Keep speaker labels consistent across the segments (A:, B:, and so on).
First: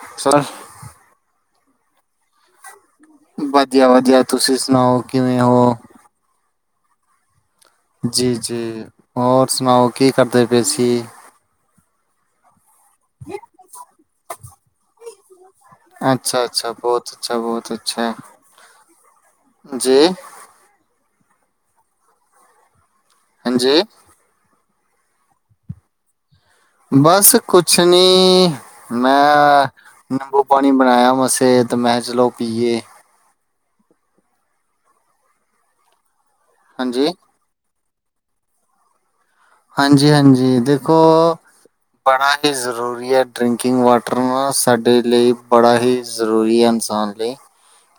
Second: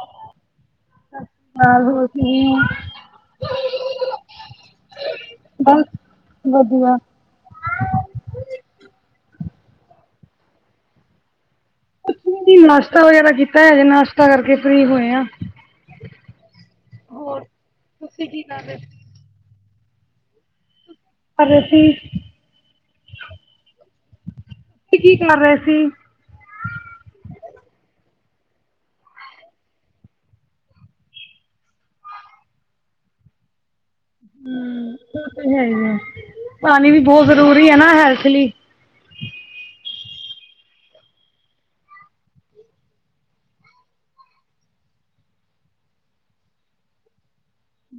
A: [inaudible] Sir
B: ਹੋਰ ਕਿਵੇ ਓ
A: ਵਧੀਆ-ਵਧੀਆ, ਤੁਸੀਂ ਸੁਣਾਓ ਕਿਵੇਂ ਹੋ?
B: ਬਸ ਵਧੀਆ।
A: ਜੀ-ਜੀ ਹੋਰ ਸੁਣਾਓ ਕੀ ਕਰਦੇ ਪਏ ਸੀ?
B: ਅ ਚੂੰਡੀ ਨਾਸ਼ਤਾ ਵਗੈਰਾ ਕੀਤਾ ਐ ਜੇ ਨਾਸ਼ਤਾ ਕਰਕੇ ਫਰੀ ਹੋਏ ਆ।
A: ਅੱਛਾ-ਅੱਛਾ ਬੌਤ, ਅੱਛਾ ਬੌਤ ਅੱਛਾ ਜੀ।
B: ਪਰ ਅਸੀਂ
A: ਹਾਂਜੀ।
B: ਤੇ ਕੀ ਕਰ ਰਹੇ ਸੀ?
A: ਬਸ ਕੁਛ ਨੀ ਮੈਂ ਨਿੰਬੂ ਪਾਣੀ ਬਣਾਇਆ ਮਸੇ ਤੇ ਮੈਂ ਚਲੋ ਪੀਏ।
B: ਹੂੰ ਓ ਤਾ ਹੈ ਹੀ ਆ ਪਾਣੀ ਵੀ
A: ਹਾਂਜੀ
B: ਬਹੁ ਜ਼ਰੂਰੀ ਹੈ ਨਾ ਹੈਲਥ ਲਈ
A: ਹਾਂਜੀ-ਹਾਂਜੀ ਦੇਖੋ ਬੜਾ ਈ ਜ਼ਰੂਰੀ ਐ ਡਰਿੰਕਿੰਗ ਵਾਟਰ ਨਾ ਸਾਡੇ ਲਈ ਬੜਾ ਹੀ ਜ਼ਰੂਰੀ ਹੳ ਐ ਇਨਸਾਨ ਲਈ।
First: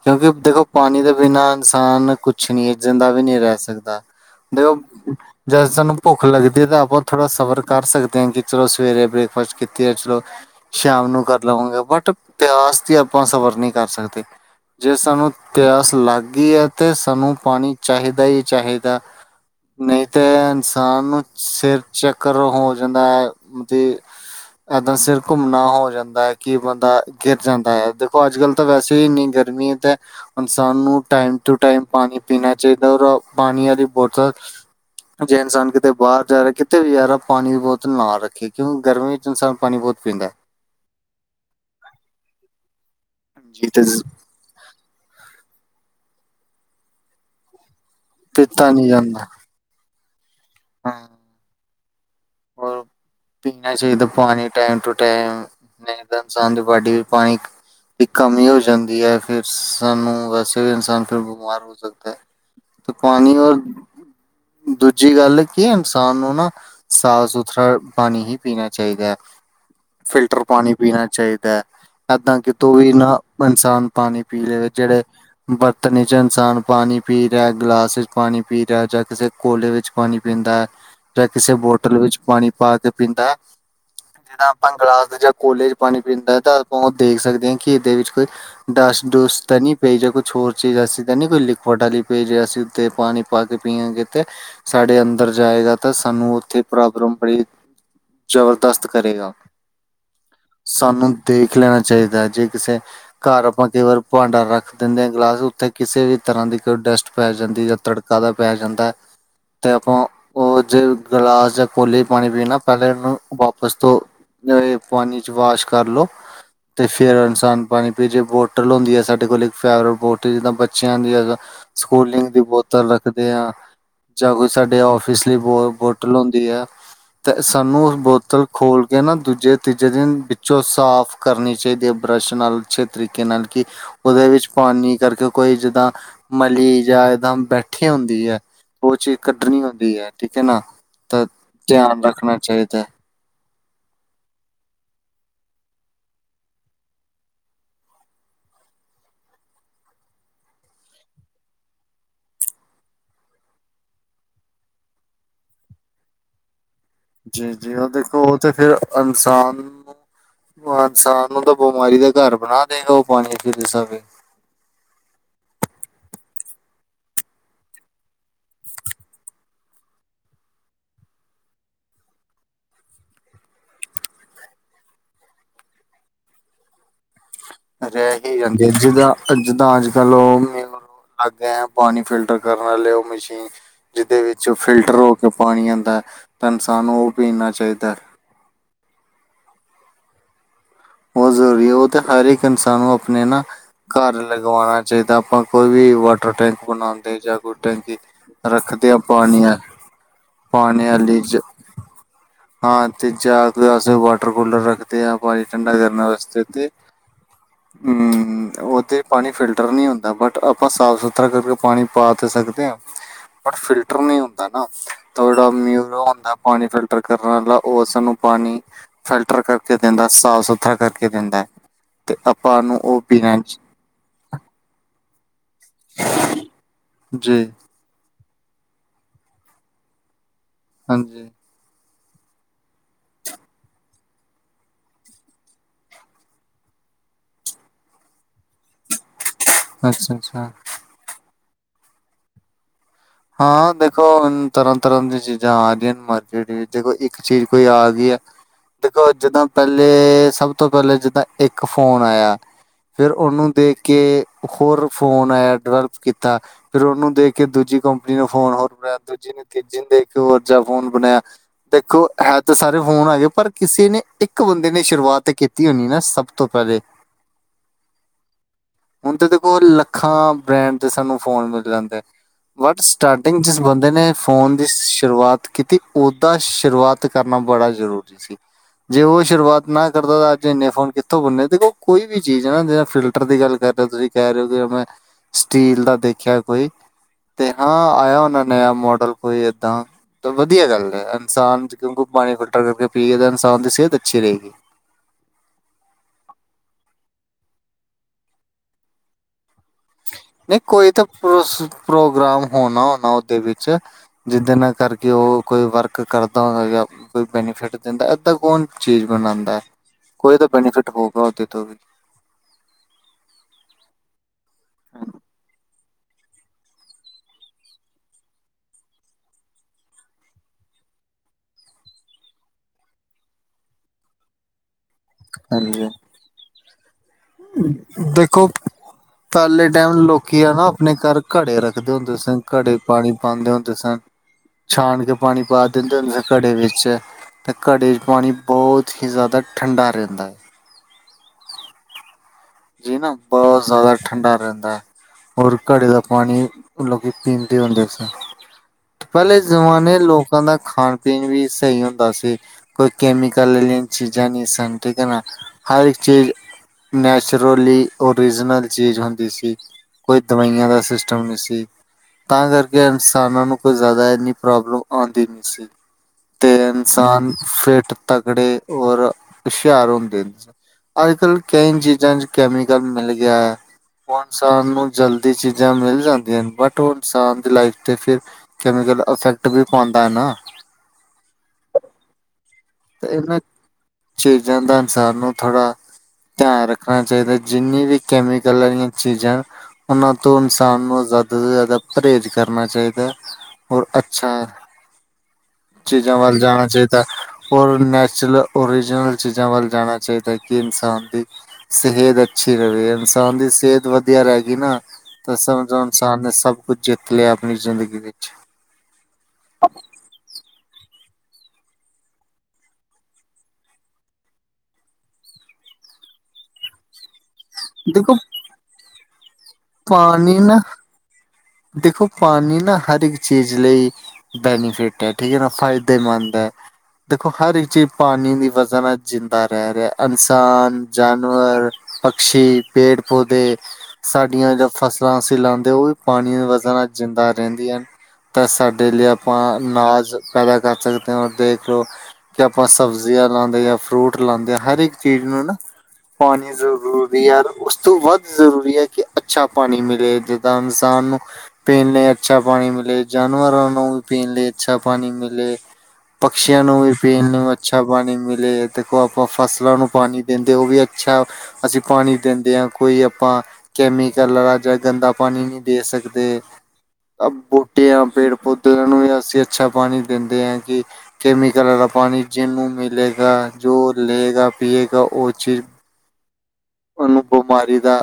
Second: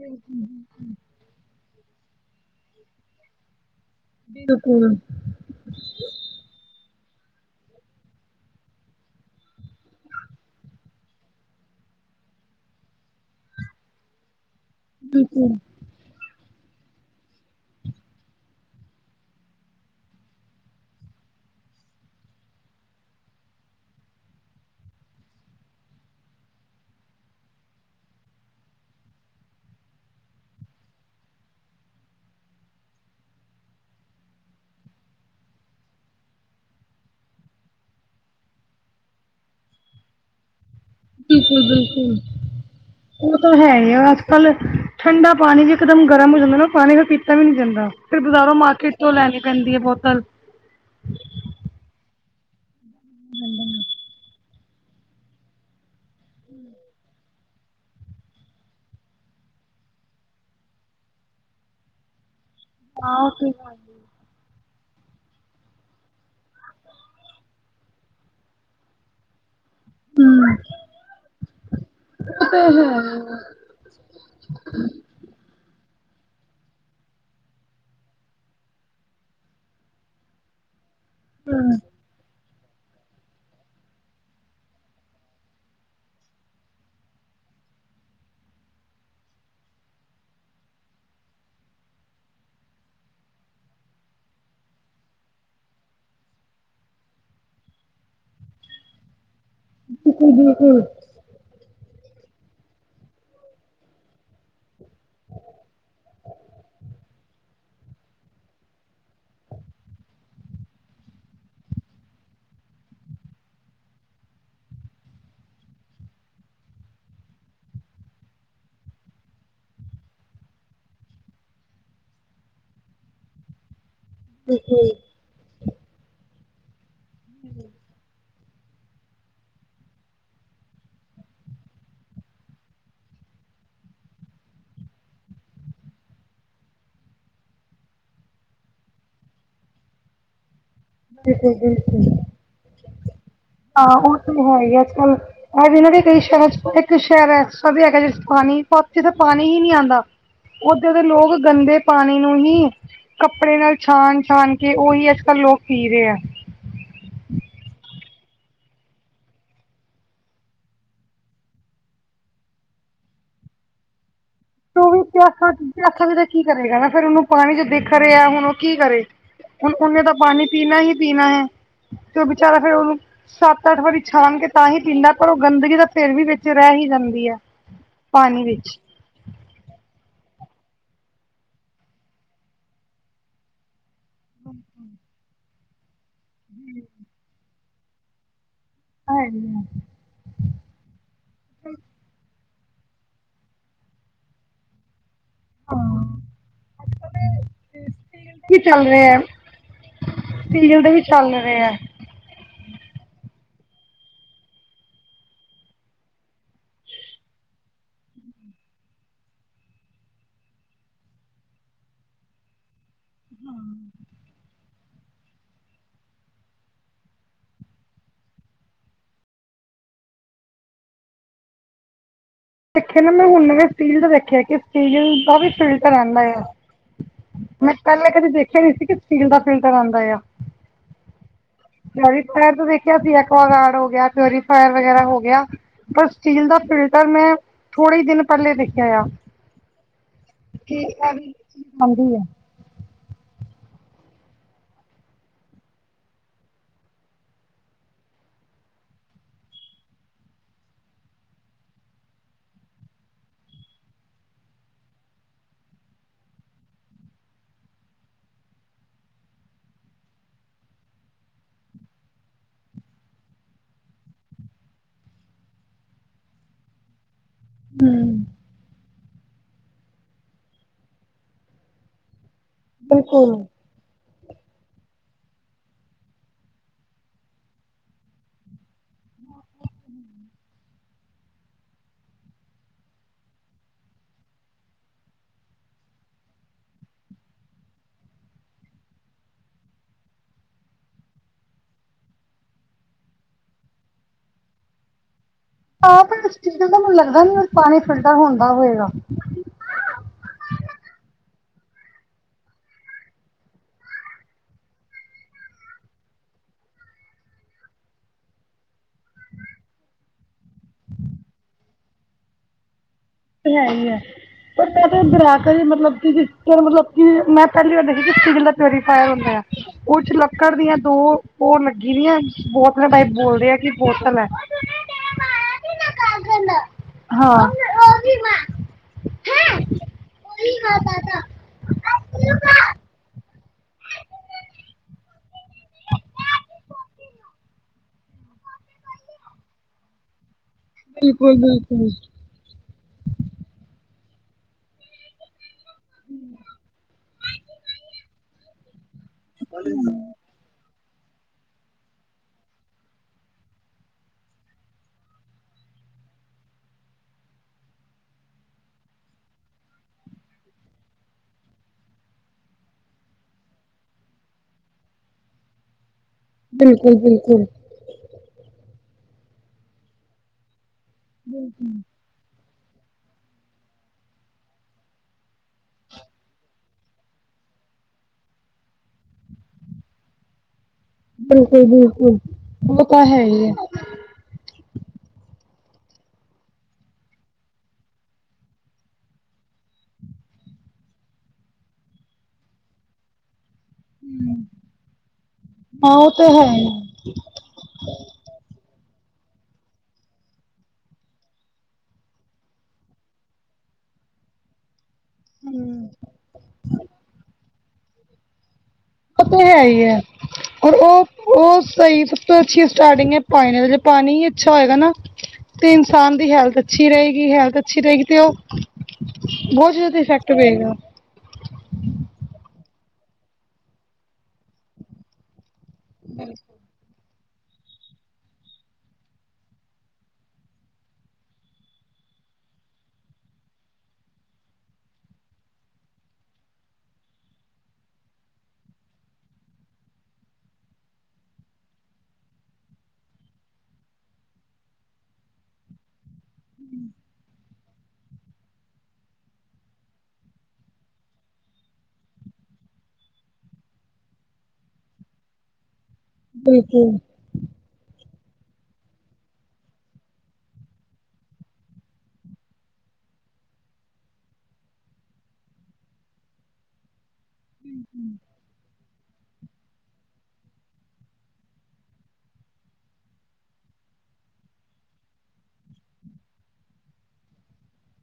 A: ਕਿਉਂਕਿ ਦੇਖੋ ਪਾਣੀ ਦੇ ਬਿਨਾ ਇਨਸਾਨ ਕੁਛ ਨੀ ਏ ਜਿੰਦਾ ਵੀ ਨੀ ਰੈ ਸਕਦਾ ਦੇ ਓ
B: ਬਿਲਕੁਲ,
A: ਜ ਸਨੂੰ ਭੁੱਖ ਲੱਗਦੀ ਹੈ ਤਾਂ ਆਪਾਂ ਥੋੜਾ ਸਫ਼ਰ ਕਰ ਸਕਦੇ ਆ। ਕਿ ਚਲੋ ਸਵੇਰੇ ਬ੍ਰੇਕਫਾਸਟ ਕੀਤੀ ਹੈ। ਚਲੋ ਸ਼ਾਮ ਨੂੰ ਕਰ ਲਵਾਂਗੇ, ਬਟ ਪਿਆਸ ਦੀ ਆਪਾਂ ਸਫ਼ਰ ਨਹੀਂ ਕਰ ਸਕਦੇ ਜੇ ਸਾਨੂੰ
B: ਬਿਲਕੁਲ,
A: ਪਿਆਸ ਲੱਗ ਲੱਗੀ ਐ ਤੇ ਸਾਨੂੰ ਪਾਣੀ ਚਾਹੀਦਾ ਹੀ ਚਾਹੀਦਾ ਨਹੀਂ ਤੈ ਸਾਨੂੰ ਸਿਰ ਚੱਕਰ ਹੋ ਜਾਂਦਾ ਐ। ਏਦਾਂ ਸਿਰ ਘੁੰਮਣਾ ਹੋ ਜਾਂਦਾ ਐ। ਕਿ ਬੰਦਾ ਗਿਰ ਜਾਂਦਾ ਹੈ। ਦੇਖੋ ਅੱਜ ਕੱਲ ਤਾਂ ਵੈਸੇ ਈ ਨਹੀਂ ਗਿਰ ਮੀਤ ਇਨਸਾਨ ਨੂੰ ਟਾਈਮ ਟੂ ਟਾਈਮ ਪਾਣੀ ਪੀਣਾ ਚਾਈਦਾ ਔਰ ਪਾਣੀ ਵਾਲੀ ਬੋਤਲ ਜੇ ਇਨਸਾਨ ਕਿਤੇ ਬਾਹਰ ਜਾ ਰਿਹਾ ਕਿਤੇ ਵੀ ਜਾਵੇ, ਪਾਣੀ ਦੀ ਬੋਤਲ ਨਾ ਰੱਖੇ। ਕਿਉਂਕਿ ਗਰਮੀ ਚ ਇਨਸਾਨ ਪਾਣੀ ਬਹੁਤ ਪੀਂਦਾ।
B: ਬਿਲਕੁਲ-ਬਿਲਕੁਲ ਓ ਤਾਂ
A: ਜੀ
B: ਹੈ।
A: ਤੇ ਜ਼-
B: ਚੱਲ ਠੰਡਾ ਪਾਣੀ ਵੀ ਇਕਦਮ ਗਰਮ ਹੋ ਜਾਂਦਾ, ਨਾ ਪਾਣੀ ਫਿਰ ਪੀਤਾ ਵੀ ਨੀ ਜਾਂਦਾ। ਫਿਰ ਬਾਜ਼ਾਰੋਂ
A: ਪੀਤਾ ਨਹੀਂ
B: ਮਾਰਕੀਟ ਤੋਂ
A: ਜਾਂਦਾ
B: ਲੈਣੀ ਪੈਂਦੀ ਐ ਬੋਤਲ।
A: ਹਾਂ ਔਰ ਪੀਣਾ ਚਾਈਦਾ ਪਾਣੀ ਟਾਈਮ ਟੂ ਟਾਈਮ ਨੲਈ ਤਾਂ ਇਨਸਾਨ ਦੀ ਬਾਡੀ ਵਿੱਚ ਪਾਣੀ ਦੀ ਕਮੀ ਹੋ ਜਾਂਦੀ ਐ। ਫਿਰ ਸਾਨੂੰ ਵੈਸੇ ਵੀ ਇਨਸਾਨ ਫਿਰ ਬਿਮਾਰ ਹੋ ਸਕਦਾ ਐ ਤੇ ਪਾਣੀ ਏ ਦੂਜੀ ਗੱਲ ਕੀ, ਇਨਸਾਨ ਨੂੰ ਨਾ ਸਾਫ਼ ਸੁਥਰਾ ਪਾਣੀ ਹੀ ਪੀਣਾ ਚਾਹੀਦਾ ਐ ਫਿਲਟਰ ਪਾਣੀ ਪੀਣਾ ਚਾਹੀਦਾ ਐ। ਐਦਾਂ ਕਿਤੋਂ ਵੀ ਨਾ ਇਨਸਾਨ ਪਾਣੀ ਪੀ ਲਿਆ ਜਿਹੜੇ ਬਰਤਨ ਚ ਇਨਸਾਨ ਪਾਣੀ ਪੀ ਰਿਆ। ਗਿਲਾਸ ਚ ਪਾਣੀ ਪੀ ਰਿਆ ਜਾਂ ਕਿਸੇ ਕੋਲੇ ਵਿੱਚ ਪਾਣੀ ਪੀਂਦਾ ਜਾਂ ਕਿਸੇ ਬੋਤਲ ਵਿੱਚ ਪਾਣੀ ਪਾ ਕੇ ਪੀਂਦਾ। ਜੇੜਾ ਆਪਾਂ ਗਲਾਸ ਜਾਂ ਕੌਲੇ ਚ ਪਾਣੀ ਪੀਂਤਾ ਤਾਂ ਆਪਾਂ ਓ ਦੇਖ ਸਕਦੇ, ਆ ਕਿ ਇਹਦੇ ਵਿੱਚ ਕੋਈ ਡਸ ਡੁਸਟ ਤਾਂ ਨੀ ਪਈ ਜਾ ਕੁਛ ਹੋਰ ਚੀਜ਼ ਅਸੀ ਤਾਂ ਨੀ ਕੋਈ ਲਿਖੁਟ ਆਲੀ ਪਈ ਜ ਅਸੀਂ ਉੱਤੇ ਪਾਣੀ ਪਾ ਕੇ ਪੀਆਂਗੇ ਤੇ ਸਾਡੇ ਅੰਦਰ ਜਾਏਗਾ ਤਾਂ ਸਾਨੂੰ ਓਥੇ ਪ੍ਰੋਬਲਮ ਪਈ ਜ਼ਬਰਦਸਤ ਕਰੇਗਾ।
B: ਬਿਲਕੁਲ, ਬਿਲਕੁਲ,
A: ਸਾਨੂੰ ਦੇਖ ਲੈਣਾ, ਚਾਹੀਦਾ ਜੇ ਕਿਸੇ ਘਰ ਆਪਾਂ, ਕਈ ਵਾਰ ਭਾਂਡਾ ਰੱਖ ਦਿੰਦੇ ਆਾਂ, ਗਲਾਸ ਉੱਥੇ ਕਿਸੇ ਵੀ ਤਰ੍ਹਾਂ ਦੀ ਕੋਈ ਡਸਟ, ਪੈ ਜਾਂਦੀ ਜਾਂ ਤੜ ਕਾਲਾ ਪੈ ਜਾਂਦਾ ਹੈ, ਤੇ ਆਪਾਂ ਉਹ ਜੇ ਗਲਾਸ ਚ ਜਾਂ ਕੋਲੇ ਪਾਣੀ ਪੀਣਾ, ਪਹਿਲੇ ਇਹਨੂੰ ਵਾਪਸ ਤੋਂ ਪਾਣੀ ਚ, ਵਾਸ਼ ਕਰ ਲਓ। ਤੇ ਫਿਰ ਇਨਸਾਨ ਪਾਣੀ ਪੀ, ਜੇ ਬੋਟਲ ਹੁੰਦੀ ਹੈ ਸਾਡੇ ਕੋ, ਲ ਇੱਕ ਫੇਵਰੇਟ ਬੋਟਲ ਜਿੱਦਾਂ, ਬੱਚਿਆਂ ਦੀ ਹੈ। ਸਕੂਲਿੰਗ, ਦੀ ਬੋਤਲ ਰੱਖਦੇ ਹਾ। ਜਾਂ ਕੋਈ ਸਾਡੇ, ਆਫਿਸ ਲਈ ਬੋਤਲ ਹੁੰਦੀ ਹੈ, ਤੇ ਸਾਨੂੰ ਉਸ ਬੋਤਲ ਖੋਲ ਕੇ ਨਾ, ਦੂਜੇ -ਤੀਜੇ ਦਿਨ ਵਿੱਚੋਂ ਸਾਫ ਕਰਨੀ ਚਾਹੀਦੀ ਹੈ ਬਰੱਸ਼ ਨਾਲ, ਅੱਛੇ ਤਰੀਕੇ ਨਾਲ ਕਿ ਉਹਦੇ ਵਿੱਚ ਪਾਣੀ ਕਰਕੇ, ਕੋਈ ਜਿੱਦਾਂ ਮਲੀ ਜਾਂ ਏਦਾਂ ਬੈਠੀ ਹੁੰਦੀ ਹੈ। ਉਹ ਚੀਜ਼, ਕੱਟਣੀ ਹੁੰਂਦੀ ਹੈ। ਕਿੱਦਨਾ ਨੂੰ
B: ਹਾਂ ਹੁਣ ਹੋਈ ਹੈ ਅੱਜ -ਕੱਲ। ਵੀ ਕਈ ਸ਼ਹਿਰ ਇੱਕ ਸ਼ਹਿਰ ਹੈਗਾ, ਪੰਪ ਤੋਂ ਪਾਣੀ ਪਾਣੀ ਹੀ ਨਹੀ ਆਉਂਦਾ। ਉਧੱਰ ਦੇ ਲੋਕ, ਗੰਦੇ ਪਾਣੀ ਨੂੰ ਹੀ ਕੱਪੜੇ ਨਾਲ, ਛਣ -ਛਾਨ ਕੇ ਉਹੀ ਅੱਜ -ਕੱਲ੍ਹ ਲੋਕ ਪੀ, ਰਹੇ ਆ
A: ਜੇ -ਜੇ ਉਹ ਦੇਖੋ, ਉਹ ਤੇ ਫੇਰ ਇਨਸਾਨ ਇਨਸਾਨ ਨੂੰ ਤਾਂ, ਬਿਮਾਰੀ ਦਾ ਘਰ ਬਣਾ ਦੇਗਾ ਉਹ ਪਾਣੀ ਫਿਰ ਸਰਵੇ
B: ਤੇ ਉਹ ਪਿਆਸਾ- ਪਿਆਸਾ ਵੀ ਤਾਂ ਕੀ ਕਰੇਗਾ, ਫਿਰ ਉਹਨੂੰ ਪਾਣੀ ਚ ਦੇਖ ਰਿਹਾ ਹੁਣ, ਉਹ ਕੀ ਕਰੇ ਹੁਣ ਉਹਨੇ ਤਾਂ, ਪਾਣੀ ਪੀਣਾ ਹੀ ਪੀਣਾ ਹੈ, ਤੇ ਉਹ ਬੇਚਾਰਾ ਫੇਰ ਉਹਨੂੰ ਸੱਤ, ਅੱਠ ਵਾਰੀ, ਛਾਣ ਕੇ ਤਾਂ ਹੀ ਪੀਂਦਾ, ਪਰ ਉਹ ਗੰਦਗੀ ਤਾਂ ਫੇਰ ਵੀ ਵਿੱਚ, ਰਹਿ ਹੀ ਜਾਂਦੀ ਹੈ।
A: ਤੇ ਫਿਰ ਏਡੀ
B: ਪਾਣੀ
A: ਜਲਦੀ
B: ਵਿੱਚ
A: ਗਾ ਜਿੱਦਾਂ ਅੱਜ -ਕੱਲ ਉਹ ਅਲੱਗ ਹੈ, ਪਾਣੀ ਫਿਲਟਰ ਕਰਨ ਵਾਲੀ ਔ ਮਸ਼ੀਨ ਜਿਹਦੇ ਵਿੱਚ, ਫਿਲਟਰ ਹੋ ਕੇ ਪਾਣੀ ਆਉਂਦਾ ਤਾਂ, ਇਨਸਾਨ ਉਹ ਪੀਣਾ ਚਾਹੀਦਾ।
B: ਹਾਏ
A: ਬਹੁਤ ਜ਼ਰੂਰੀ ਹੈ, ਉਹ ਤੇ ਹਰ ਇੱਕ ਇਨਸਾਨ ਨੂੰ, ਆਪਣੇ ਨਾ ਘਰ, ਲਗਵਾਉਣਾ ਚਾਹੀਦਾ ਆਪਾਂ ਨੂੰ। ਕੋਈ ਵੀ, ਵਾਟਰ ਟੈਂਕ ਬਣਾਉਂਦੇ ਜਾਂ ਕੋਈ ਟੈਂਕੀ,
B: ਕੀ ਚੱਲ
A: ਰੱਖਦੇ ਆ
B: ਰਿਹਾ ਹੈ
A: ਪਾਣੀਆਂ
B: ਸਟੀਲ
A: ਪਾਣੇ
B: ਦੇ ਹੀ
A: ਆਲੀ ਚ
B: [unintelligible] [inaudible]
A: ਹਾਂ ਤੇ, ਚਾਰ ਗਲਾਸ ਮੈ ਵਾਟਰ ਕੂਲਰ ਰੱਖਦੇ ਆ, ਪਾਣੀ ਠੰਡਾ ਕਰਨ ਵਾਸਤੇ ਤੇ [unintelligible] [inaudible] ਉਹ ਤੇ ਪਾਣੀ, ਫਿਲਟਰ ਨਹੀਂ ਹੁੰਦਾ ਬਟ ਆਪਾਂ ਸਾਫ ਸੁਥਰਾ ਕਰਕੇ, ਪਾਣੀ ਪਾ ਤਾਂ ਸਕਦੇ ਹਾਂ। ਪਰ ਫਿਲਟਰ ਨਹੀਂ ਹੁੰਦਾ ਨਾ, ਤੇ ਜਿਹੜਾ ਮਿਨਿਰਲ ਹੁੰਦਾ ਪਾਣੀ ਫਿਲਟਰ ਕਰਨ ਵਾਲਾ ਉਹ ਸਾਨੂੰ, ਪਾਣੀ ਫਿਲਟਰ ਕਰਕੇ ਦਿੰਦਾ ਸਾਫ ਸੁਥਰਾ, ਕਰਕੇ ਦਿੰਦਾ ਹੈ। ਤੇ ਆਪਾਂ ਉਹਨੂੰ
B: ਦੇਖੇ
A: ਉਹ
B: ਨਾ ਮੈਂ
A: ਪੀਣਾ
B: ਹੁਣ ਨਵੇਂ ਸਟੀਲ ਦਾ ਦੇਖਿਆ, ਕਿ ਸਟੀਲ ਦਾ ਵੀ ਫਿਲਟਰ ਆਉਂਦਾ।
A: ਜੀ
B: ਪਹਿਲੇ, ਕਦੇ ਦੇਖਿਆ ਨਹੀਂ ਸੀ ਕਿ ਸਟੀਲ ਦਾ ਫਿਲਟਰ, ਆਉਂਦਾ ਆ।
A: ਹਾਂਜੀ।
B: ਪਿਓਫਾਇਰ ਦੇਖਿਆ ਸੀ, ਐਕਗਾਰਡ ਹੋ ਗਿਆ ਪਿਓਰੀਫਾਇਰ ਵਗੈਰਾ, ਹੋ ਗਿਆ। ਪਰ ਸਟੀਲ ਦਾ ਫਿਲਟਰ, ਮੈਂ ਥੋੜ੍ਹੇ ਦਿਨ ਪਹਿਲੇ ਦੇਖਿਆ ਆ।
A: ਅੱਛਾ -ਅੱਛਾ।
B: ਠੀਕ ਐ, ਆਂਦੀ ਹੈ।
A: ਹਾਂ ਦੇਖੋ, ਤਰ੍ਹਾਂ -ਤਰ੍ਹਾਂ ਦੀਆਂ ਚੀਜ਼ਾਂ ਆ ਰਹੀਆਂ ਮਾਰਕੀਟ ਵਿੱਚ ਦੇਖੋ, ਇੱਕ ਚੀਜ਼ ਕੋਈ ਆ ਗਈ ਹੈ। ਦੇਖੋ ਜਿੱਦਾਂ, ਪਹਿਲੇ ਸਭ ਤੋਂ ਪਹਿਲੇ, ਜਿੱਦਾਂ ਇੱਕ ਫੋਨ ਆਇਆ ਫਿਰ ਉਹਨੂੰ ਦੇਖ ਕੇ, ਹੋਰ ਫੋਨ ਆਇਆ ਡਿਵੈਲਪ, ਕੀਤਾ। ਫੇਿਰ ਉਹਨੂੰ ਦੇਖ ਕੇ, ਦੂਜੀ ਕੰਪਨੀ ਨੂੰ ਫੋਨ ਹੋਰ ਬਣਾਇਆ, ਦੂਜੀ ਨੂੰ ਤੀਜੀ ਨੂੰ ਦੇਖ ਕੇ ਉਹ ਓਦਾ, ਜਾ ਫੋਨ ਬਣਇਆ। ਦੇਖੋ ਹੈ ਤਾਂ ਸਾਰੇ, ਫੋਨ ਆ ਗਏ ਪਰ ਕਿਸੇ ਨੇ ਇੱਕ ਬੰਦੇ ਨੇ ਸ਼ੁਰੂਆਤ ਕੀਤੀ ਹੋਣੀ ਨਾ, ਸਭ ਤੋਂ ਪਹਿਲੇ। [unintelligible] [inaudible]
B: ਹਮ।
A: ਹੁਣ ਤਾਂ ਦੇਖੋ, ਲੱਖਾਂ ਬ੍ਰੈਂਡ ਦੇ ਸਾਨੂੰ ਫੋਨ, ਮਿਲ ਜਾਂਦੇ ਸਟਾਰਟਿੰਗ ਜਿਸ ਬੰਦੇ ਨੇ ਫੋਨ ਦੀ ਸ਼ੁਰੂਆਤ ਕੀਤੀ, ਦਾ ਸ਼ੁਰੂਆਤ ਕਰਨਾ ਬੜਾ ਜ਼ਰੂਰੀ ਸੀ। ਜੇ ਉਹ ਸ਼ੁਰੂਆਤ ਨਾ ਕਰਦਾ ਤਾਂ ਅੱਜ ਇਨੇ ਫੋਨ ਕਿੱਥੋਂ ਬਣਨੇ ਸੀ, ਦੇਖੋ ਵੀ ਚੀਜ਼ ਹੈ ਨਾ ਜਿਵੇਂ ਫਿਲਟਰ ਦੀ ਗੱਲ ਕਰ ਜਿਦਾ ਤੁਸੀਂ ਕਹਿ ਰਹੇ ਹੋ ਕਿ ਮੈਂ ਸਟੀਲ ਦਾ ਦੇਖਿਆ ਕੋਈ ਤੇ ਹਾਂ ਆਇਆ ਹੋਣਾ ਨਵਾਂ ਮਾਡਲ ਕੋਈ ਇਦਾਂ ਤਾਂ ਵਧੀਆ ਗੱਲ ਹੈ ਇਨਸਾਨ ' ਚ ਕਿਉਂਕਿ ਪਾਣੀ ਫਿਲਟਰ ਕਰਕੇ ਪੀਏਗਾ ਇਨਸਾਨ ਤਾਂ ਸਿਹਤ ਅੱਛੀ ਰਹੇਗੀ।
B: ਹਾਂ ਪਰ ਇਸ ਚੀਜ਼ 'ਚ ਮੈਨੂੰ ਲੱਗਦਾ ਨੀ ਪਾਣੀ ਫਿਲਟਰ ਹੁੰਦਾ ਹੋਵੇਗਾ।
A: ਨਹੀਂ ਕੋਈ ਤਾਂ ਪ੍ਰੋਸ ਪ੍ਰੋਗਰਾਮ ਹੋਣਾ ਹੋਣਾ ਉਹਦੇ ਵਿੱਚ, ਜਿਦੇ ਨਾਲ ਕਰਕੇ ਉਹ ਕੋਈ ਵਰਕ ਕਰਦਾ ਹੋਏਗਾ। ਕੋਈ ਬੈਨੀਫਿਟ ਦਿੰਦਾ ਏਦਾਂ ਕੌਣ ਚੀਜ਼ ਬਣਾਉਂਦਾ। ਕੋਈ ਤਾਂ ਬੈਨੀਫਿਟ ਹੋਊਗਾ ਉਦੇ ਤੋਂ ਵੀ,
B: ਤੇ ਹੈ ਹੀ ਐ, ਪਰ ਮੈਂ ਤੇ ਬਰਾਕ ਹੀ ਮਤਲਬ ਕਿ ਜੀ ਫਿਰ ਮਤਲਬ ਕਿ ਮੈਂ ਪਹਿਲੀ ਵਾਰ ਦੇਖਿਆ ਕਿ ਸਟੀਲ ਪਿਓਰੀਫਾਇਰ ਹੁੰਦਾ ਆ। ਉਹ, ਚ ਲੱਕੜ ਦੀਆਂ ਦੋ ਪੋਰ ਲੱਗੀ ਦੀਆਂ ਬੋਤਲਾਂ ਟਾਈਪ ਬੋਲਦੇ ਆ ਕਿ ਬੋਤਲ ਹੈ।
A: ਹਾਂਜੀ।
B: ਹਾਂ।
A: ਦੇਖੋ ਪਹਿਲੇ ਟਾਈਮ ਲੋਕੀ ਆ ਨਾ ਆਪਣੇ ਘਰ ਘੜੇ ਰੱਖਦੇ ਹੁੰਦੇ ਸੀ ਘੜੇ। ਪਾਣੀ ਪਾਉਂਦੇ ਹੁੰਦੇ ਸਨ। ਛਾਨ ਕੇ ਪਾਣੀ ਪਾ ਦਿੰਦੇ ਹੁੰਦੇ ਘੜੇ ਵਿੱਚ। ਤੇ ਘੜੇ 'ਚ ਪਾਣੀ ਬਹੁਤ ਹੀ ਜ਼ਿਆਦਾ ਠੰਡਾ ਰਹਿੰਦਾ।
B: ਬਿਲਕੁਲ ਬਿਲਕੁਲ।
A: ਜੀ ਨਾ ਬਹੁਤ ਜ਼ਿਆਦਾ ਠੰਡਾ ਰਹਿੰਦਾ ਹੈ। ਔਰ ਘੜੇ ਦਾ ਪਾਣੀ ਲੋਕੀ ਪੀਂਦੇ ਹੁੰਦੇ ਸਨ। ਪਹਿਲੇ ਜ਼ਮਾਨੇ ਲੋਕਾਂ ਦਾ ਖਾਣ ਪੀਣ ਵੀ ਸਹੀ ਹੁੰਦਾ ਸੀ। ਕੋਈ ਕੈਮਕਲ ਅਲਿਆਂ ਚੀਜ਼ਾਂ ਨੀ ਸਨ ਠੀਕ ਅ ਨਾ, ਹਰ ਇੱਕ ਚੀਜ਼ ਨੈਚ ਚਿਰਲੀ ਓਰੀਜਨਲ ਚੀਜ਼ ਹੁੰਦੀ ਸੀ ਕੋਈ ਦਵਾਈਆਂ ਦਾ ਸਿਸਟਮ ਨਹੀਂ ਸੀ। ਤਾਂ ਕਰਕੇ ਇਨਸਾਨਾਂ ਨੂੰ ਕੋਈ ਜ਼ਿਆਦਾ ਇੰਨੀ ਪ੍ਰੋਬਲਮ ਆਉਂਦੀ ਨਹੀਂ ਸੀ। ਤੇ
B: ਬਿਲਕੁਲ
A: ਇਨਸਾਨ
B: ਬਿਲਕੁਲ
A: ਫਿੱਟ ਤਕੜੇ ਔਰ ਹੁਸ਼ਿਆਰ ਹੁੰਦੇ ਨੇ ਸਨ। ਅੱਜ ਕਲ ਕਈ ਚੀਜ਼ਾਂ ਚ ਕੈਮੀਕਲ ਮਿਲ ਗਿਆ। ਉਹ ਇਨਸਾਨ ਨੂੰ ਜਲਦੀ ਚੀਜ਼ਾਂ ਮਿਲ ਜਾਂਦੀਆਂ ਬਟ ਉਹ ਇਨਸਾਨ ਦੀ ਲਾਈਫ ਤੇ ਫਿਰ ਕੈਮੀਕਲ ਇਫੈਕਟ ਵੀ ਪਾਉਂਦਾ ਹੈ ਨਾ?
B: ਬਿਲਕੁਲ-ਬਿਲਕੁਲ
A: ਤੇ ਇਹਨਾਂ ਚੀਜ਼ਾਂ ਦਾ ਇਨਸਾਨ ਨੂੰ ਥੋੜ੍ਹਾ ਧਿਆਨ ਰੱਖਣਾ ਚਾਹੀਦਾ ਜਿੰਨੀ ਵੀ ਕੈਮੀਕਲ ਵਾਲੀਆਂ ਚੀਜ਼ਾਂ ਉਹਨਾਂ ਤੋਂ ਇਨਸਾਨ ਨੂੰ ਜ਼ਿਆਦਾ ਤੋਂ ਜ਼ਿਆਦਾ ਪਰਹੇਜ਼ ਕਰਨਾ ਚਾਹੀਦਾ। ਹੋਰ ਅੱਛਾ
B: ਹਾਂ ਉਹ
A: ਚੀਜ਼ਾਂ
B: ਤਾਂ
A: ਵੱਲ
B: ਹੈ
A: ਜਾਣਾ
B: ਹੀ
A: ਚਾਹੀਦਾ। ਔਰ ਨੈਚੁਰਲ ਔਰੀਜਨਲ ਚੀਜ਼ਾਂ ਵੱਲ ਜਾਣਾ ਚਾਹੀਦਾ ਕਿ ਇਨਸਾਨ ਦੀ ਸਿਹਤ ਅੱਛੀ ਰਹੇ। ਇਨਸਾਨ ਦੀ ਸਿਹਤ ਵਧੀਆ ਰਹਿ ਗਈ ਨਾ ਤੇ
B: ਹਮ
A: ਸਮਝੋ ਇਨਸਾਨ ਨੇ ਸਭ ਕੁਛ ਜਿੱਤ ਲਿਆ ਆਪਣੀ ਜ਼ਿੰਦਗੀ ਵਿਚ
B: ਉਹ ਤੇ ਹੈ ਹੀ ਆ। ਔਰ ਉਹ ਉਹ ਸਹੀ ਸਭ ਤੋਂ ਅੱਛੀ ਸਟਾਰਟਿੰਗ ਹੈ ਪਾਣੀ, ਪਾਣੀ ਹੀ ਅੱਛਾ ਹੋਏਗਾ ਨਾ, ਤੇ ਇਨਸਾਨ ਦੀ ਹੈਲਥ ਅੱਛੀ ਰਹੇਗੀ ਹੈਲਥ ਅੱਛੀ ਰਹੇਗੀ
A: ਦੇਖੋ
B: ਤੇ ਉਹ ਬਹੁਤ ਜ਼ਿਆਦਾ ਇਫੈਕਟ
A: ਪਾਣੀ ਨਾ,
B: ਪਏਗਾ
A: ਦੇਖੋ ਪਾਣੀ ਨਾ ਹਰ ਇੱਕ ਚੀਜ਼ ਲਈ ਬੈਨੀਫਿਟ ਹੈ। ਠੀਕ ਹੈ ਨਾ ਫਾਇਦੇਮੰਦ ਆ। ਦੇਖੋ ਹਰ ਇੱਕ ਚੀਜ਼ ਪਾਣੀ ਦੀ ਵਜ੍ਹਾ ਨਾਲ ਜਿੰਦਾ ਰਹਿ ਰਿਹਾ ਇਨਸਾਨ, ਜਾਨਵਰ ਪਕਸ਼ੀ, ਪੇਡ-ਪੌਦੇੇ, ਡੀਆਂ ਜਾਂ ਫਸਲਾਂ ਅਸੀਂ ਲਾਉਦੇ ਉਹ ਵੀ ਪਾਣੀ ਦੀ ਵਜ੍ਹਾ ਨਾਲ ਜਿੰਦਾ ਰਹਿੰਦੀਆਂ ਨੇ। ਤਾਂ ਸਾਡੇ ਲਈ ਆਪਾਂ ਅਨਾਜ ਪੈਦਾ ਕਰ ਸਕਦੇ ਹਾਂ ਦੇਖ ਲਓ। ਕਿ ਆਪਾਂ ਸਬਜ਼ੀਆਂ ਲਾਉਦੇ, ਫਰੂਟ ਲਾਉਦੇ ਹਰ ਇੱਕ ਚੀਜ਼ ਨੂੰ ਨਾ ਪਾਣੀ ਜ਼ਰੂਰੀ ਐ, ਉਸ ਤੋਂ ਵੱਧ ਜ਼ਰੂਰੀ ਹੈ ਕਿ ਅੱਛਾ ਪਾਣੀ ਮਿਲੇ ਜਿੱਦਾਂ ਇਨਸਾਨ ਨੂੰ ਪੀਣ ਲਈ ਅੱਛਾ ਪਾਣੀ ਮਿਲੇ। ਜਾਨਵਰਾਂ ਨੂੰ ਵੀ ਪੀਣ ਲਈ ਅੱਛਾ ਪਾਣੀ ਮਿਲੇ। ਪਕਸ਼ੀਆਂ ਨੂੰ
B: ਬਿਲਕੁਲ
A: ਵੀ ਪੇਨ ਨ, ਅੱਛਾ ਪਾਣੀ, ਮਿਲੇ ਦੇਖੋ ਆਪਾਂ ਫਸਲਾਂ ਨੂੰ ਪਾਣੀ ਦਿੰਦੇ ਉਹ ਵੀ ਅੱਛਾ। ਅਸੀਂ ਪਾਣੀ ਦਿੰਦੇ ਹਾਂ ਕੋਈ ਆਪਾਂ ਕੈਮੀਕਲ ਵਾਲਾ ਜਾਂ ਗੰਦਾ ਪਾਣੀ ਨਹੀਂ ਦੇ ਸਕਦੇ। ਤਾਂ ਬੂਟੀਆਂ ਪੇੜ ਪੌਦਿਆਂ ਨੂੰ ਵੀ ਅਸੀਂ ਅੱਛਾ ਪਾਣੀ ਦਿੰਦੇ ਹਾ ਕਿ ਕੈਮੀਕਲ ਵਾਲਾ ਪਾਣੀ ਜਿਹਨੂੰ ਮਿਲੇਗਾ ਜੋ ਲਏਗਾ ਪੀਏਗਾ, ਉਹ ਚੀਜ਼ ਉਹਨੂੰ ਬਿਮਾਰੀ ਦਾ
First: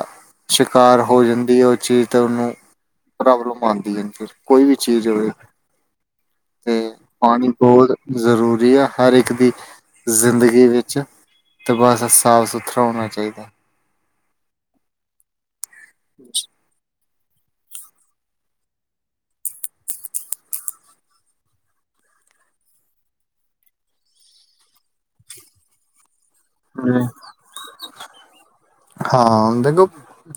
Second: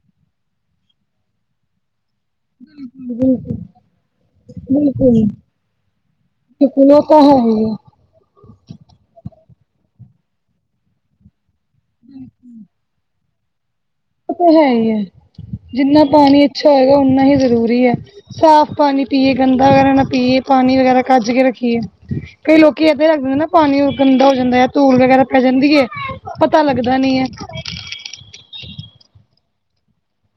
A: ਸ਼ਿਕਾਰ ਹੋ ਜਾਂਦੀ ਹੈ, ਉਹ ਚੀਜ਼। ਤੇ ਉਹਨੂੰ ਪ੍ਰੋਬਲਮ ਆਦੀ ਹੈ, ਫੇਰ ਕੋਈ ਵੀ ਚੀਜ਼
B: ਬਿਲਕੁਲ
A: ਹੋਵੇ। ਤੇ ਪਾਣੀ
B: [unintelligible]
A: ਬਹੁਤ ਜ਼ਰੂਰੀ ਆ ਹਰ ਇੱਕ ਦੀ ਜ਼ਿੰਦਗੀ ਵਿੱਚ ਅਤੇ ਬਸ ਸਾਫ ਸੁਥਰਾ ਹੋਣਾ ਚਾਹੀਦਾ।,
B: ਉਹ ਤਾਂ ਹੈ ਹੀ ਹੈ, ਜਿੰਨਾ ਪਾਣੀ ਅੱਛਾ ਹੋਏਗਾ ਉਨਾ ਹੀ ਜ਼ਰੂਰੀ ਹੈ। ਸਾਫ ਪਾਣੀ ਪੀਏ ਗੰਦਾ ਵਗੈਰਾ ਨਾ ਪੀਏ ਪਾਣੀ ਵਗੈਰਾ ਕੱਜ ਕੇ ਰੱਖੀਏ। ਕਈ ਲੋਕੀ ਏਦਾਂ ਹੀ ਰੱਖ ਦਿੰਦੇ ਨਾ ਪਾਣੀ ਗੰਦਾ ਹੋ ਜਾਂਦਾ ਹੈ, ਧੂਲ ਵਗੈਰਾ ਪੈ ਜਾਂਦੀ ਹੈ। ਪਤਾ ਲੱਗਦਾ ਨੀ ਹੈ।
A: ਹਾਂ ਦੇਖੋ,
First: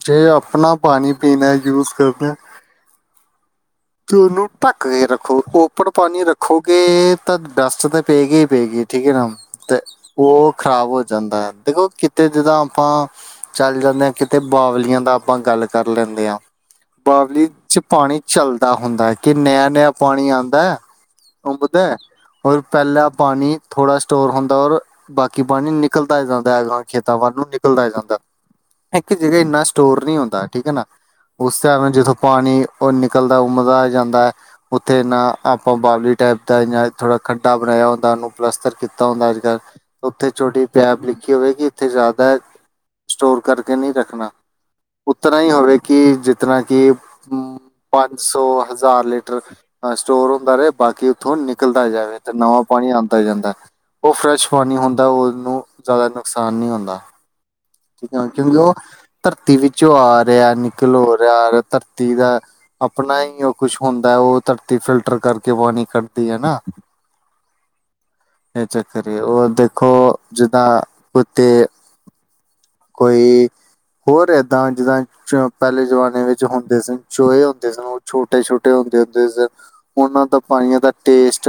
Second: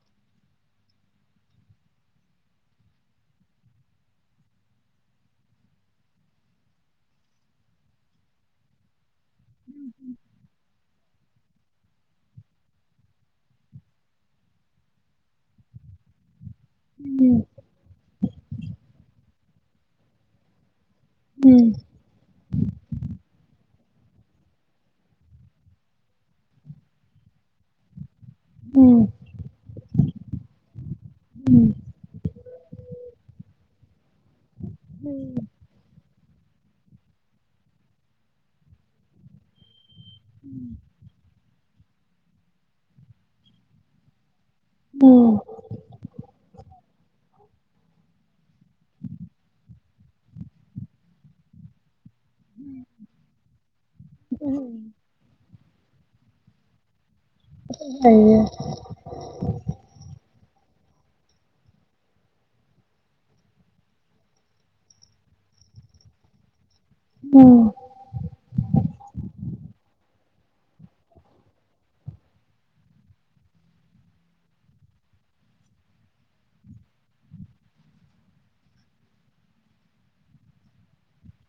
A: ਜੇ ਆਪਣਾ ਪਾਣੀ ਪੀਣਾ ਯੂਜ ਕਰਦੇ ਆ। ਤੇ ਉਹਨੂੰ ਢੱਕ ਕੇ ਰੱਖੋ ਓਪੜ ਪਾਣੀ ਰੱਖੋਗੇ, ਤਾਂ ਬੈਸਟ ਤਾਂ ਪੈਗੀ ਹੀ ਪਏਗੀ ਠੀਕ ਹੈ ਨਾ, ਤੇ ਉਹ ਖ਼ਰਾਬ ਹੋ ਜਾਂਦਾ ਹੈ, ਦੇਖੋ ਕਿਤੇ ਜਿੱਦਾਂ ਆਪਾਂ ਚੱਲ ਜਾਂਦੇ ਆ ਕਿਤੇ ਬਾਵਲੀਆਂ ਦਾ ਆਪਾਂ ਗੱਲ ਕਰ ਲੈਂਦੇ ਹਾਂ।
B: ਹੂੰ
A: ਬਾਵਲੀ ਚ ਪਾਣੀ ਚੱਲਦਾ। ਹੁੰਦਾ ਕਿ ਨਯਅ-ਨਯਅ ਪਾਣੀ ਆਦਾ ਉਹ
B: ਹੂੰ
A: ਔਰ ਪਹਿਲਾ ਪਾਣੀ ਥੋੜਾ ਸਟੋਰ ਹੁੰਦਾ ਔਰ ਬਾਕੀ ਪਾਣੀ ਨਿਕਲਦਾ ਜਾਂਦਾ ਹੈ, ਖੇਤਾਂ ਵੱਲ ਨੂੰ ਨਿਕਲਦਾ ਜਾਂਦਾ।
B: ਹੂੰ
A: ਇੱਕ ਜਗ੍ਹਾ ਇੰਨਾ ਸਟੋਰ ਨੀ ਹੁੰਦਾ ਠੀਕ ਹੈ ਨਾ, ਉਸ ਹਿਸਾਬ ਨਾਲ ਜਦੋਂ ਪਾਣੀ ਨਿਕਲਦਾ। ਓ ਮਜ਼ਾ ਆ ਜਾਂਦਾ ਹੈ। ਉੱਥੇ ਨਾ ਆਪਾਂ ਬਾਵਲੀ ਟਾਈਪ ਦਾ ਜਾਂ ਥੋੜਾ ਖੰਡਾ ਬਣਾਇਆ ਹੁੰਦਾ, ਉਹਨੂੰ ਪਲੱਸਤਰ ਕੀਤਾ ਹੁੰਦਾ ਅੱਜ-ਕੱਲ੍ਹ। ਉੱਥੇ ਛੋਟੀ ਪੈਪ ਲਿਖੀ ਹੋਵੇ, ਕਿ ਇੱਥੇ ਜ਼ਿਆਦਾ ਸਟੋਰ ਕਰਕੇ ਨਹੀਂ ਰੱਖਣਾ।
B: ਹੂੰ
A: ਉਤਨਾ ਹੀ ਹੋਵੇ, ਕਿ ਜਿਤਰ ਕਿ ਹ ਪੰਜ ਸੌ ਹਜ਼ਾਰ ਲੀਟਰ ਸਟੋਰ ਹੁੰਦਾ, ਰਹੇ ਬਾਕੀ ਉੱਥੋਂ ਨਿਕਲਦਾ ਜਾਵੇ ਤੇ ਨਵਾਂ ਪਾਣੀ ਆਦਾ ਜਾਂਦਾ। ਉਹ ਫਰੈਸ਼ ਪਾਣੀ ਹੁੰਦਾ, ਉਹਨੂੰ ਜ਼ਿਆਦਾ ਨੁਕਸਾਨ ਨਹੀਂ ਹੁੰਦਾ। ਠੀਕ ਹੈ,
B: ਹੈਗੇ ਆ
A: ਕਿਉਂਕਿ ਉਹ ਧਰਤੀ ਵਿੱਚੋਂ ਆ ਰਿਹਾ ਨਿਕਲ ਹੋ ਰਿਹਾ ਧਰਤੀ ਦਾ। ਆਪਣਾ ਹੀ ਉਹ ਕੁਛ ਹੁੰਦਾ ਉਹ ਧਰਤੀ ਫਿਲਟਰ ਕਰਕੇ ਪਾਣੀ ਕੱਢਦੀ ਹੈ ਨਾ।
B: [unintelligible]
A: ਇਹ ਚੱਕਰ ਹੀ ਉਹਰ ਦੇਖੋ ਜਿੱਦਾਂ ਕੁੱਤੇ ਕੋਈ ਹੋਰ ਏਦਾਂ ਜਿੱਦਾਂ ਪਹਿਲੇ ਜ਼ਮਾਨੇ ਵਿੱਚ ਹੁੰਦੇ ਸੀ ਚੋਹੇ ਹੁੰਦੇ ਸੀ ਉਹ ਛੋਟੇ-ਛੋਟੇ ਹੁੰਦੇ-ਹੁੰਦੇ ਸੀ। ਉਹਨਾਂ ਦਾ ਪਾਣੀਆਂ ਦਾ ਟੇਸਟ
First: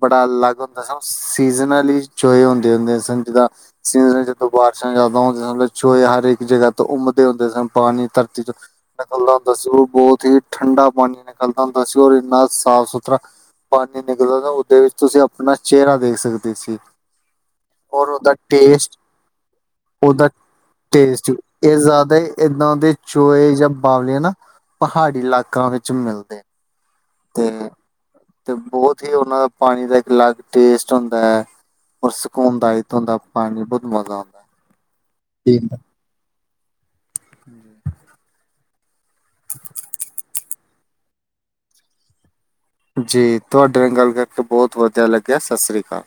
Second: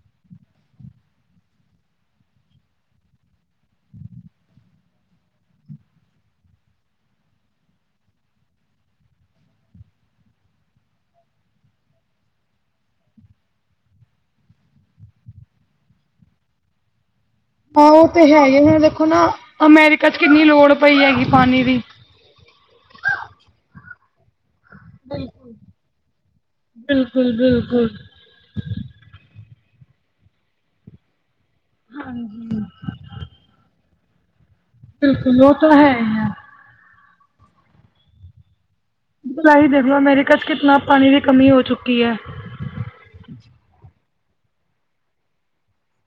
A: ਬੜਾ ਅਲੱਗ ਹੁੰਦਾ ਸਾ ਸੀਜ਼ਨਲੀ ਚੋਹੇ ਹੁੰਦੇ-ਹੁੰਦੇ ਸਨ ਜਿੱਦਾਂ ਸੀ ਜਦੋਂ ਬਾਰਿਸ਼ਾਂ ਜ਼ਿਆਦਾ ਹੁੰਦਾ। ਚੋਏ ਹਰਕ ਜਗ੍ਹਾ ਤੋਂ ਉਮਦੇ ਹੁੰਦੇ ਸਨ, ਪਾਣੀ ਧਰਤੀ ਤੋਂ। ਨਿਕਲਦਾ ਹੁੰਦਾ ਸੀ, ਔਰ ਬਹੁਤ ਹੀ ਠੰਡਾ ਪਾਣੀ ਨਿਕਲਦਾ ਹੁੰਦਾ ਸੀ ਔਰ ਇੰਨਾ ਸਾਫ਼ ਸੁਥਰਾ ਪਾਣੀ ਨਿਕਲਦਾ ਤਾਂ ਉਹਦੇ ਵਿੱਚ ਤੁਸੀਂ ਆਪਣਾ ਚਿਹਰਾ ਦੇਖ ਸਕਦੇ ਸੀ।
B: ਆਹ ਉਹ
A: ਔਰ
B: ਤੇ
A: ਉਹਦਾ
B: ਹੈਗੇ ਹੁਣ
A: ਟੇਸਟ
B: ਦੇਖੋ ਨਾ ਅਮੈਰੀਕਾ ਚ
A: ਉਹਦਾ
B: ਕਿੰਨੀ ਲੋੜ ਪਈ ਹੈਗੀ
A: ਟੇਸਟੀ
B: ਪਾਣੀ
A: ਇਹ
B: ਦੀ।
A: ਜ਼ਿਆਦਾ ਏਦਾਂ ਦੇ ਚੋਏ ਜਾਂ ਬਵਲੇ ਨਾ ਪਹਾੜੀ ਇਲਾਕਾਂ ਵਿੱਚ ਮਿਲਦੇ ਨੇ।
B: ਬਿਲਕੁਲ-ਬਿਲਕੁਲ।
A: ਤੇ ਬਹੁਤ ਹੀ ਉਹਨਾਂ ਦਾ ਪਾਣੀ ਦਾ ਇੱਕ ਅਲੱਗ ਟੇਸਟ ਹੁੰਦਾ ਹੈ। ਔਰ ਸਕੂਨਦਾਇਤ ਹੁੰਦਾ ਪਾਣੀ ਚ ਬਹੁਤ ਮਜ਼ਾ ਆਦਾ।
B: ਬਿਲਕੁਲ ਉਹ ਤਾਂ ਹੈ।
A: [unintelligible]
B: ਬੁਲਾ ਹੀ ਦੇਖ ਲਓ, ਅਮੇਰੀਕਾ ਚ ਕਿਤਨਾ ਪਾਣੀ ਦੀ ਕਮੀ ਹੋ ਚੁੱਕੀ ਹੈ।
A: ਜੀ ਤੁਹਾਡੇ ਨਾਲ ਗੱਲ ਕਰਕੇ ਬਹੁਤ ਵਧੀਆ ਲੱਗਿਆ, ਸਤਿ ਸ਼੍ਰੀ ਅਕਾਲ।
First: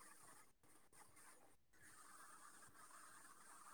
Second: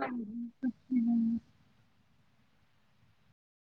B: ਹਾਂਜੀ, ਹਮ।